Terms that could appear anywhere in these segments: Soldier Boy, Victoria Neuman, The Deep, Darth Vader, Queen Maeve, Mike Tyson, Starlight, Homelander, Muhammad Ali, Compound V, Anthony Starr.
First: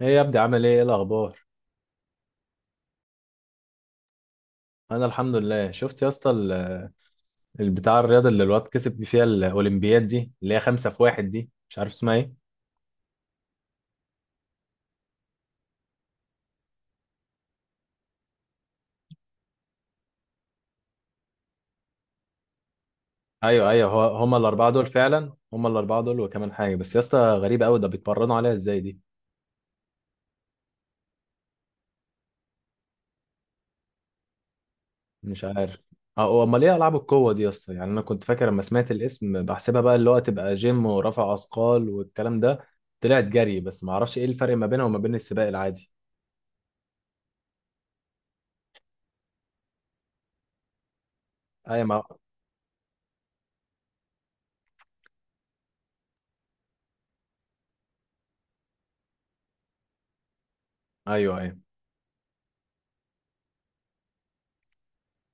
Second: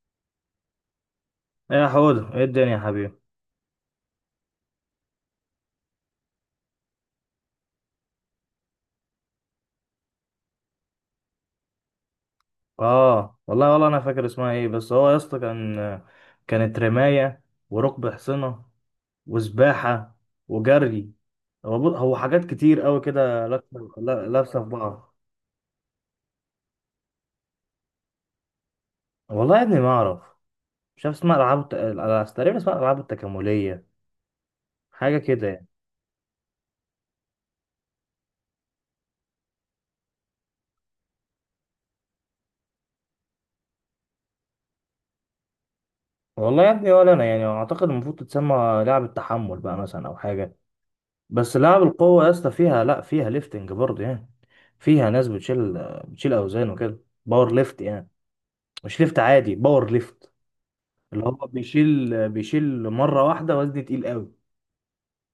ايه يا ابني، عامل ايه الاخبار؟ ايه يا حوده، ايه الدنيا يا حبيبي؟ انا الحمد لله. شفت يا اسطى البتاع الرياضه اللي الواد كسب فيها الاولمبياد دي، اللي هي خمسة في واحد دي، مش عارف اسمها ايه. اه، والله انا فاكر اسمها ايه، بس هو يا اسطى كانت رمايه، وركب حصنه، وسباحه، وجري. هو حاجات كتير قوي كده ايوه، لابسه، ايوه. هو هما لابسه في الاربعه دول بعض. فعلا، هما الاربعه دول وكمان حاجه. بس يا اسطى غريبه قوي، ده بيتمرنوا عليها ازاي دي؟ والله يا ابني ما اعرف، مش عارف اسمها. العاب تقريبا اسمها العاب التكامليه، حاجه مش كده يعني. عارف. اه، امال ايه العاب القوه دي يا اسطى؟ يعني انا كنت فاكر لما سمعت الاسم بحسبها بقى اللي هو تبقى جيم ورفع اثقال والكلام ده. طلعت جري، بس ما اعرفش ايه الفرق ما بينها وما بين السباق العادي. والله يا ابني، ولا انا يعني اعتقد المفروض تتسمى لعبه تحمل بقى مثلا، او حاجه. بس لعب ايوه، ما... القوة يا اسطى فيها، لا، فيها ليفتنج برضه يعني. فيها ناس بتشيل أوزان وكده. باور ليفت يعني، مش ليفت عادي، باور ليفت. اللي هو ايوه، ايوه، بيشيل مرة واحدة وزن تقيل قوي.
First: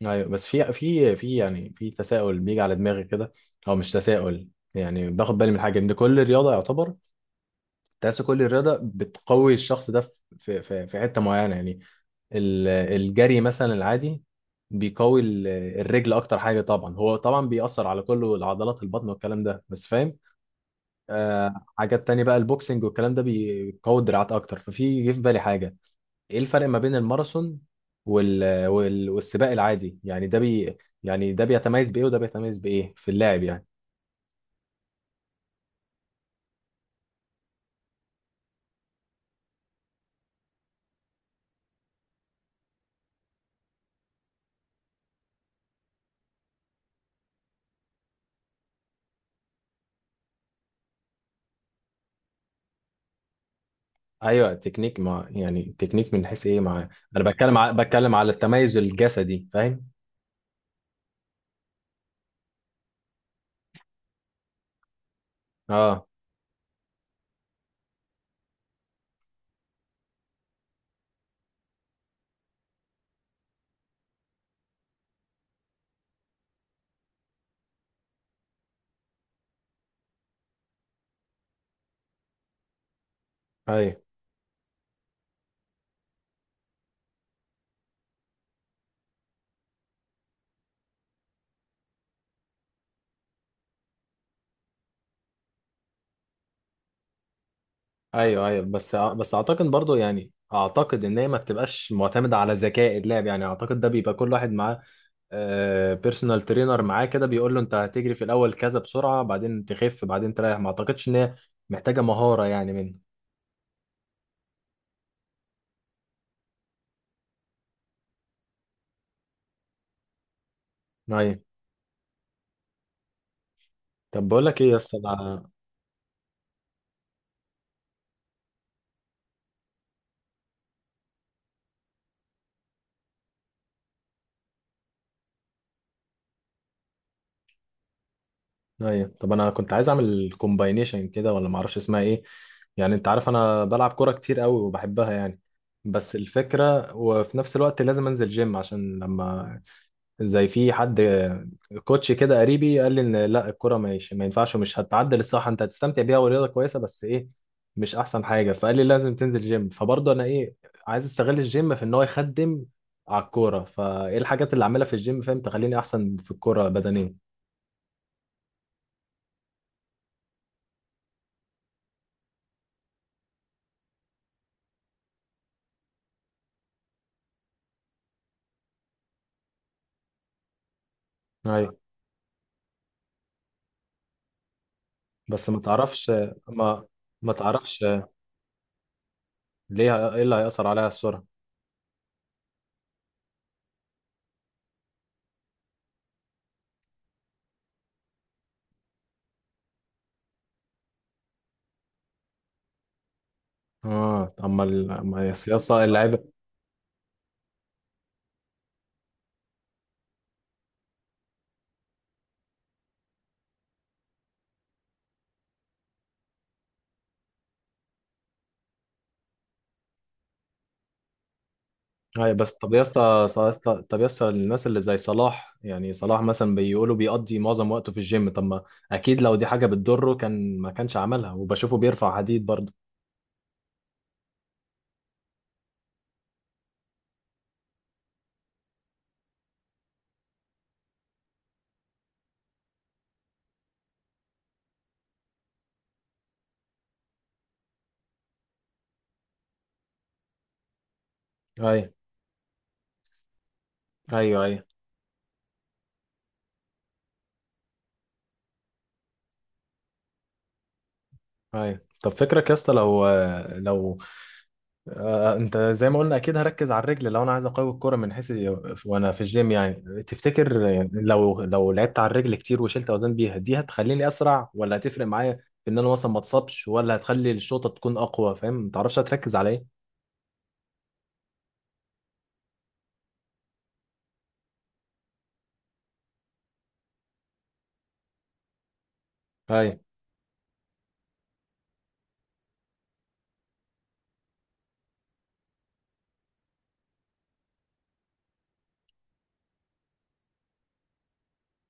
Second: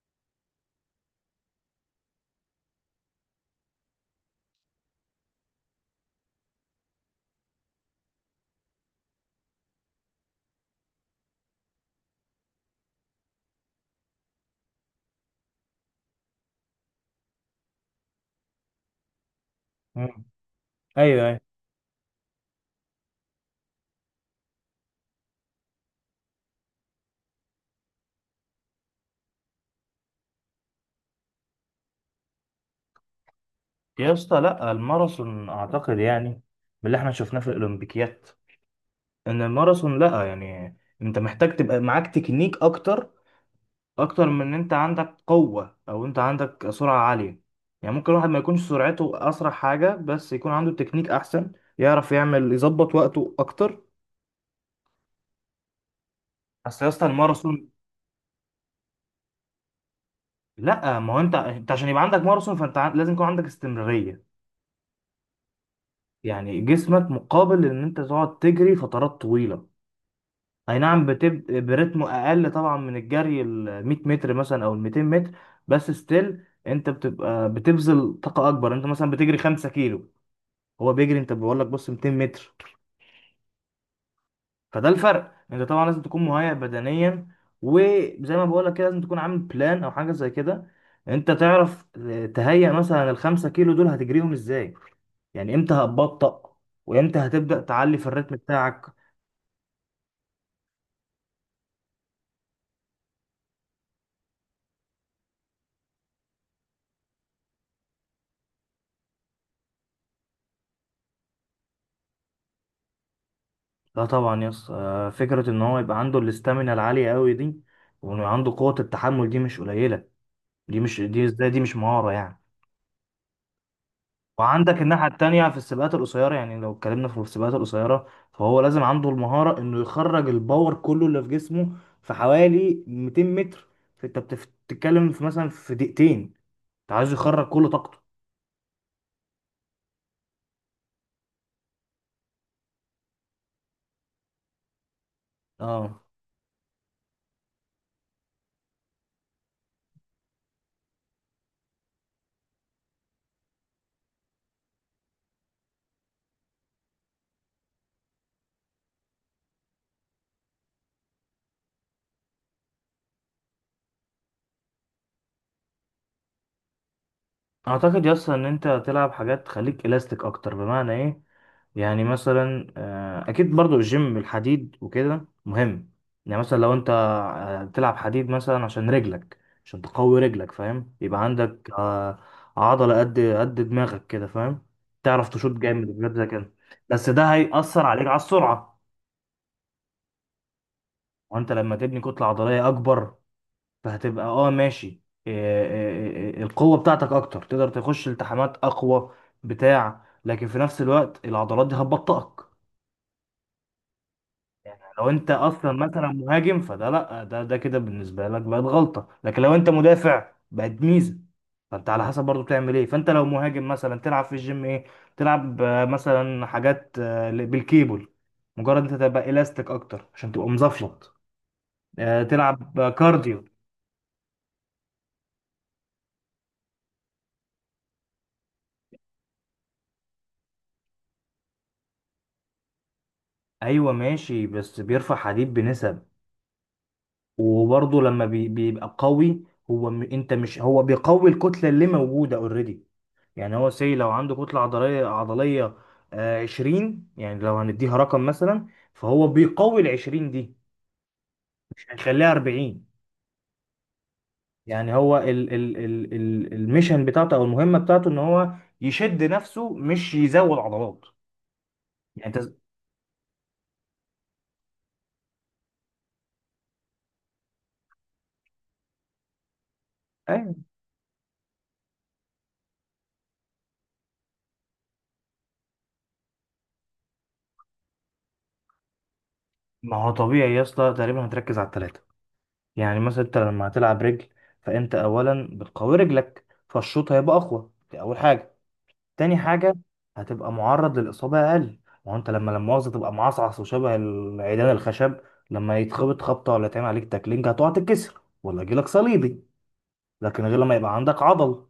ايوه. بس في في في يعني في تساؤل بيجي على دماغي كده، او مش تساؤل. يعني باخد بالي من حاجه ان كل رياضه يعتبر، تحس كل رياضه بتقوي الشخص ده في حته معينه يعني. الجري مثلا العادي بيقوي الرجل اكتر حاجه طبعا، هو طبعا بيأثر على كله، العضلات، البطن والكلام ده بس، فاهم. مم. أيوه، أيوه. حاجات تانية بقى، البوكسنج والكلام ده بيقوي الدراعات اكتر. ففي جه في بالي حاجه، ايه الفرق ما بين الماراثون والسباق العادي يعني؟ يعني ده بيتميز بايه وده بيتميز بايه في اللعب يعني؟ يا اسطى لا، الماراثون أعتقد يعني من اللي احنا شفناه في الأولمبيكيات، إن الماراثون لا يعني، أنت محتاج تبقى معاك تكنيك اكتر من ان انت عندك قوة، او انت عندك سرعة عالية. يعني ممكن الواحد ما يكونش سرعته اسرع حاجة، بس يكون عنده تكنيك احسن، يعرف يعمل، يظبط وقته اكتر. ايوه، تكنيك مع، يعني تكنيك من حيث ايه، اصل يا مع اسطى انا بتكلم الماراثون، بتكلم على التميز الجسدي، فاهم؟ لا، ما هو انت عشان يبقى عندك ماراثون فانت لازم يكون عندك استمرارية. اه. يعني جسمك مقابل ان انت تقعد تجري فترات طويلة. اي نعم، بتبقى برتم اقل طبعا من الجري ال 100 متر مثلا، او ال 200 متر، بس ستيل انت بتبقى بتبذل طاقة اكبر. انت مثلا بتجري 5 كيلو، هو بيجري، انت بقول لك بص، 200 متر. ايوه، فده الفرق. انت طبعا لازم تكون مهيئ بدنيا، وزي ما بقول لك كده لازم تكون عامل بلان، او حاجه زي كده. انت تعرف تهيئ مثلا ال 5 كيلو دول هتجريهم ازاي، يعني امتى هتبطأ، وامتى هتبدأ تعلي في الريتم ايوه، ايوه. بتاعك. بس اعتقد برضو، يعني اعتقد ان هي ما بتبقاش معتمده على ذكاء اللاعب. يعني اعتقد ده بيبقى كل واحد معاه بيرسونال ترينر معاه كده بيقول له انت هتجري في الاول كذا بسرعه، بعدين تخف، بعدين تريح. ما اعتقدش ان هي محتاجه مهاره يعني منه. لا طبعا يس. فكرة ان هو يبقى عنده الاستامينا العالية قوي دي، وانه عنده قوة التحمل دي مش قليلة، دي مش، دي ايوه. ازاي، دي مش مهارة يعني؟ طب بقول لك ايه يا وعندك اسطى الناحية التانية انا. في السباقات القصيرة. يعني لو اتكلمنا في السباقات القصيرة، فهو لازم عنده المهارة انه يخرج الباور كله اللي في جسمه في حوالي 200 متر. فانت بتتكلم في، مثلا، في دقيقتين، انت عايز يخرج كل طاقته. ايوه، طب انا كنت عايز اعمل كومباينيشن كده، ولا ما اعرفش اسمها ايه. يعني انت عارف انا بلعب كوره كتير قوي وبحبها يعني، اه، بس الفكره وفي نفس الوقت لازم انزل جيم عشان لما، زي في حد كوتش كده قريبي قال لي ان لا، الكوره مش، ما ينفعش، ومش هتعدل الصح، انت هتستمتع بيها ورياضه كويسه بس ايه، مش احسن حاجه. فقال لي لازم تنزل جيم. فبرضه انا ايه، عايز استغل الجيم في ان هو يخدم على الكوره. فايه الحاجات اللي اعملها في الجيم، فاهم، تخليني احسن في الكوره بدنيا؟ اعتقد يس ان انت تلعب حاجات تخليك الاستيك اكتر. بمعنى ايه؟ يعني مثلا اكيد برضو الجيم، الحديد وكده مهم. يعني مثلا لو انت تلعب حديد مثلا عشان رجلك، عشان تقوي رجلك، فاهم؟ يبقى عندك ايوه، عضلة قد قد دماغك كده، فاهم، تعرف بس تشوط ما جامد تعرفش. بجد زي كده. ما بس ده ما تعرفش هيأثر عليك على السرعة، ليه؟ ايه اللي هيأثر عليها السرعة؟ وانت لما تبني كتلة عضلية اكبر فهتبقى، اه ماشي، إيه إيه القوة بتاعتك اكتر، تقدر تخش التحامات اقوى بتاع. لكن في نفس الوقت العضلات دي هتبطئك. اه، اما ال- لو أما انت يا اصلا اسطى مثلا اللعيبه. مهاجم، فده، لا، ده كده بالنسبة لك بقت غلطة، لكن لو انت مدافع بقت ميزة. فانت على حسب برضو بتعمل ايه. فانت لو مهاجم مثلا تلعب في الجيم ايه؟ تلعب، مثلا حاجات بالكيبل، مجرد انت تبقى الاستيك اكتر عشان تبقى مزفلط. ايوه. بس طب يا تلعب اسطى كارديو. طب يا اسطى الناس اللي زي صلاح، يعني صلاح مثلا بيقولوا بيقضي معظم وقته في الجيم. طب ما اكيد لو دي حاجه بتضره كان ما كانش عملها. وبشوفه بيرفع حديد برضه. ايوه ماشي، بس بيرفع حديد بنسب، وبرضه لما بيبقى قوي. انت مش، هو بيقوي الكتله اللي موجوده اوريدي. يعني هو سي، لو عنده كتله عضليه آه 20، يعني لو هنديها رقم مثلا، فهو بيقوي ال 20 دي، مش ايوه، هيخليها 40. ايوه. ايوه، يعني هو الميشن بتاعته او المهمه بتاعته ان هو يشد نفسه، مش يزود عضلات ايوه. طب يعني. فكرك يا اسطى، لو لو انت زي ما قلنا اكيد هركز على الرجل، لو انا عايز اقوي الكرة من حيث، وانا في الجيم يعني، أيوة. تفتكر، يعني لو لعبت على الرجل كتير وشلت اوزان بيها، دي هتخليني اسرع ولا هتفرق معايا في ان انا مثلا ما اتصابش، ولا هتخلي الشوطة تكون اقوى؟ فاهم، ما تعرفش، هتركز على ايه؟ ما هو طبيعي يا اسطى، تقريبا هتركز على الثلاثه. يعني مثلا انت لما هتلعب رجل، فانت اولا بتقوي رجلك، فالشوط هيبقى اقوى، دي اول حاجه. تاني حاجه، ايوه، هتبقى معرض للاصابه اقل. ما هو انت لما مؤاخذه تبقى معصعص وشبه العيدان الخشب، لما يتخبط خبطه، ولا يتعمل عليك تاكلينج، هتقع تتكسر، ولا يجيلك صليبي. لكن غير لما يبقى عندك عضل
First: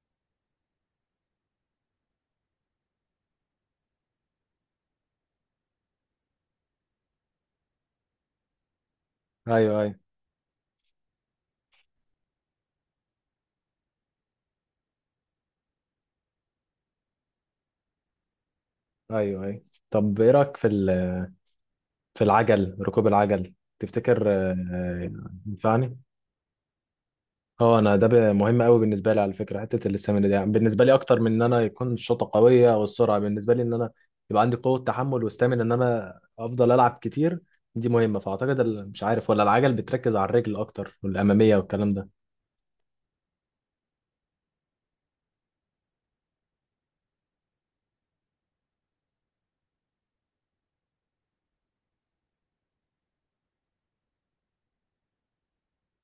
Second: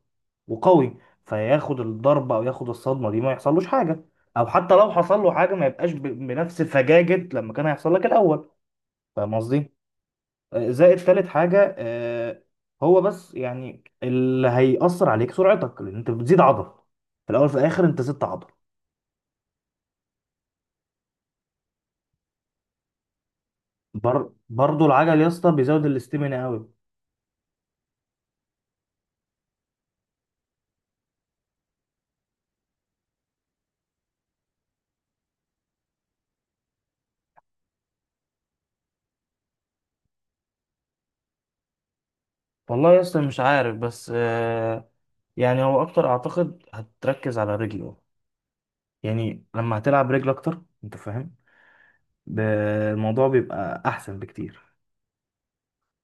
وقوي، فياخد الضربه او ياخد الصدمه دي ما يحصلوش حاجه. او حتى لو حصل له حاجه ما يبقاش بنفس فجاجه لما كان هيحصل لك الاول. فاهم قصدي؟ ايوه. ايوه، زائد تالت حاجة، هو بس يعني اللي هيأثر عليك سرعتك، لأن أنت بتزيد عضل. في الأول في الآخر أنت زدت عضل. ايوه، ايوه. طب ايه رايك في في العجل، ركوب العجل، تفتكر برضو العجل يا اسطى بيزود ينفعني؟ الاستمنة أوي. اه، انا ده مهم قوي بالنسبه لي على فكره، حته الاستامينا دي، يعني بالنسبه لي اكتر من ان انا يكون الشوطه قويه او السرعه، بالنسبه لي ان انا يبقى عندي قوه تحمل واستامينا ان انا افضل العب كتير، دي مهمه. فاعتقد مش عارف، ولا العجل بتركز على الرجل اكتر والاماميه والكلام ده. والله يا اسطى مش عارف، بس يعني هو أكتر أعتقد هتركز على رجله. يعني لما هتلعب رجل أكتر أنت فاهم، ب- الموضوع بيبقى أحسن بكتير.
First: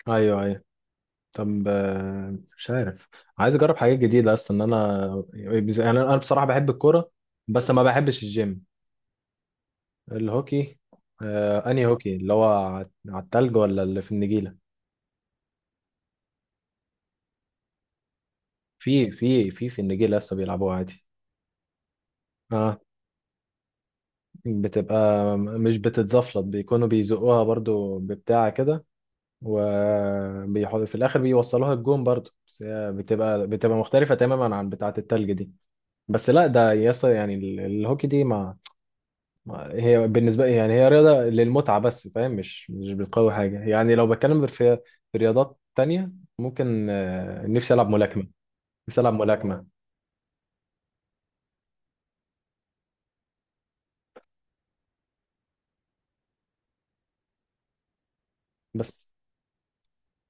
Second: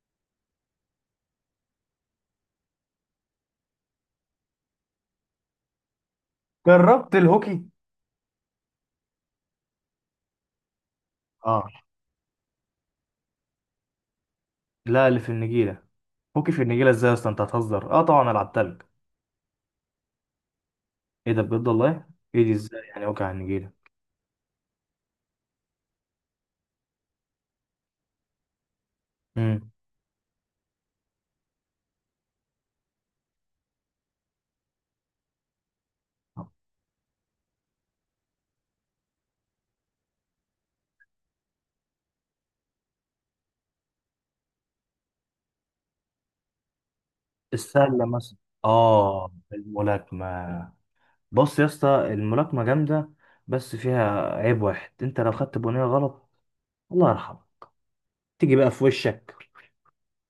ايوه، ايوه. طب مش عارف، عايز اجرب حاجات جديده اصلا. ان انا يعني انا بصراحه بحب الكوره، جربت الهوكي؟ بس ما بحبش الجيم. الهوكي؟ اه. انهي هوكي، اللي هو على على التلج ولا اللي في النجيله؟ لا، اللي في النجيلة. هوكي في النجيلة ازاي يا اسطى، انت هتهزر؟ اه طبعا أنا لعبتها. في النجيله لسه بيلعبوها عادي. ايه ده، بجد والله؟ ايه دي ازاي اه، يعني، وجع النجيله. بتبقى، مش بتتزفلط، بيكونوا بيزقوها برضو ببتاع كده، امم. وبيحط في الاخر بيوصلوها الجون برضو، بس هي بتبقى، بتبقى مختلفة تماما عن بتاعة التلج دي. بس لا ده يسطا، يعني الهوكي دي هي بالنسبة لي، يعني هي رياضة للمتعة بس، فاهم؟ مش بتقوي حاجة. يعني لو بتكلم في في رياضات تانية، ممكن نفسي ألعب السله ملاكمة. مثلا. نفسي ألعب اه، ملاكمة. الملاكمه. بص يا اسطى، الملاكمه جامده، بس فيها عيب واحد، انت لو خدت بنيه غلط، الله يرحمه، تيجي بقى في بس وشك،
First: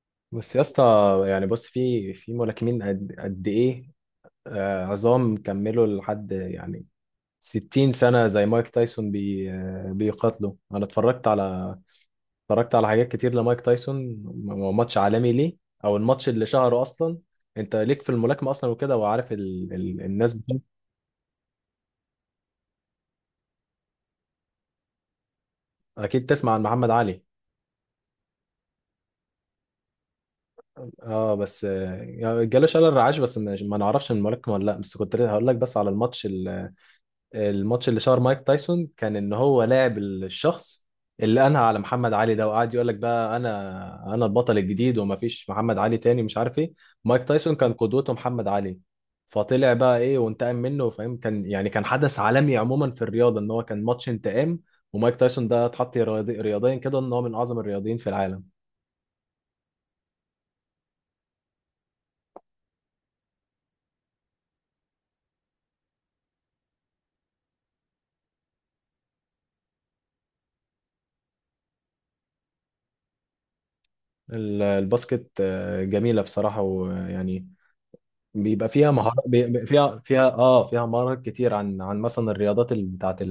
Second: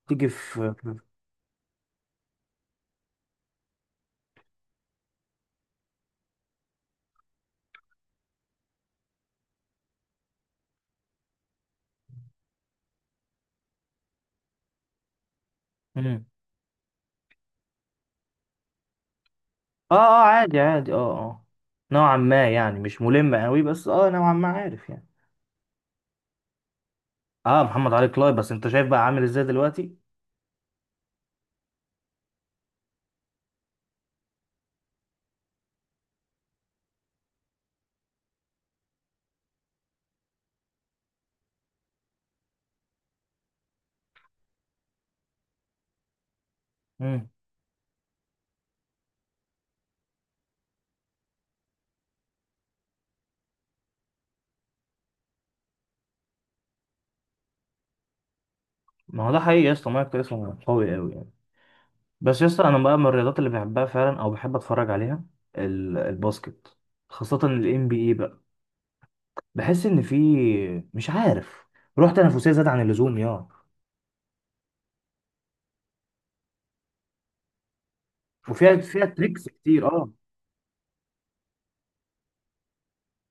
تيجي يا في. اسطى، يعني بص، في ملاكمين قد قد ايه، عظام، كملوا لحد يعني 60 سنة زي مايك تايسون، بي آه، بيقاتلوا. أنا اتفرجت على، اتفرجت على حاجات كتير لمايك تايسون، ماتش عالمي ليه، أو امم. الماتش اللي شهره أصلا. أنت ليك في الملاكمة أصلا وكده، وعارف ال... اه ال... اه، الناس عادي بتاعته. عادي، اه اه. نوعا ما يعني، مش ملم قوي، بس اه، نوعا ما عارف يعني. أكيد تسمع عن محمد علي. اه، محمد علي كلاي، بس انت شايف بقى عامل ازاي دلوقتي. أه، بس جاله شلل رعاش، بس ما نعرفش من الملاكمة ولا لأ. بس كنت هقول لك، بس على الماتش، الماتش اللي شهر مايك تايسون كان ان هو لاعب الشخص اللي انهى على محمد علي ده، وقعد يقول لك بقى انا البطل الجديد ومفيش محمد علي تاني، مش عارف ايه. امم. مايك تايسون كان قدوته محمد علي، فطلع بقى ايه وانتقم منه، فاهم؟ كان يعني كان حدث عالمي عموما في الرياضه، ان هو كان ماتش انتقام. ومايك تايسون ده اتحط رياضيا كده ان هو من اعظم الرياضيين في العالم. ما هو ده حقيقي يا اسطى، مايكل اسمه قوي قوي يعني. بس يا اسطى انا بقى من الرياضات اللي بحبها فعلا، او بحب اتفرج عليها، الباسكت، خاصة ال NBA بقى. بحس ان في، مش عارف، روح تنافسية زاد عن اللزوم يا. الباسكت جميله بصراحه، ويعني بيبقى وفيها فيها فيها مهارات، تريكس بيبقى كتير، فيها اه. فيها اه فيها مهارات كتير عن مثلا الرياضات اللي بتاعت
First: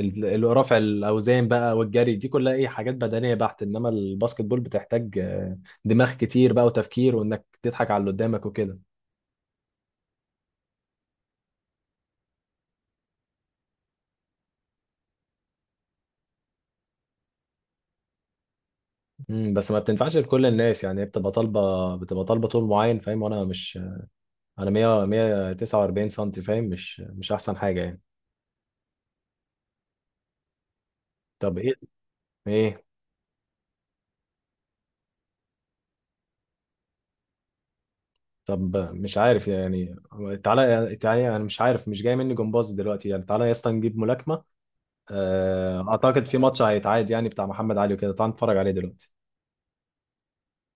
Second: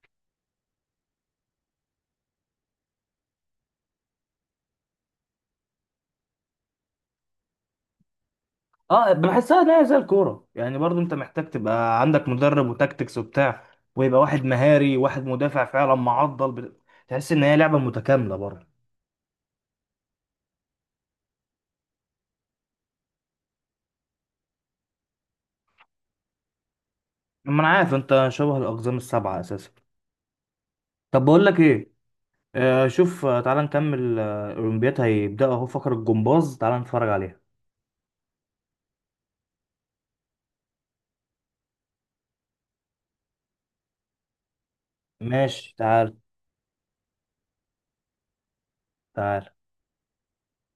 رفع الاوزان بقى والجري، دي كلها ايه، حاجات بدنيه بحت. انما الباسكت بول بتحتاج دماغ كتير بقى وتفكير، وانك تضحك على اللي قدامك وكده. اه بحسها ان هي زي الكورة يعني، برضو انت محتاج تبقى عندك مدرب، وتكتكس وبتاع، ويبقى واحد مهاري، وواحد مدافع، فعلا معضل تحس ان هي لعبة متكاملة برضه. بس ما بتنفعش لكل الناس، يعني هي بتبقى طالبه، طول معين، فاهم؟ وانا مش، انا 100 149 سم، فاهم، مش مش احسن ما انا حاجه عارف يعني. انت شبه الاقزام السبعة اساسا. طب بقول طب لك ايه ايه، ايه شوف، تعال نكمل، الأولمبياد هيبدأ أهو، فقرة الجمباز، تعال نتفرج عليها. طب مش عارف يعني. تعالى تعالى، انا مش عارف، مش جاي مني جمباز دلوقتي يعني، تعالى يا اسطى نجيب ملاكمه. ماشي، تعال اعتقد في ماتش هيتعاد يعني بتاع محمد علي وكده، تعالى نتفرج عليه دلوقتي. تعال.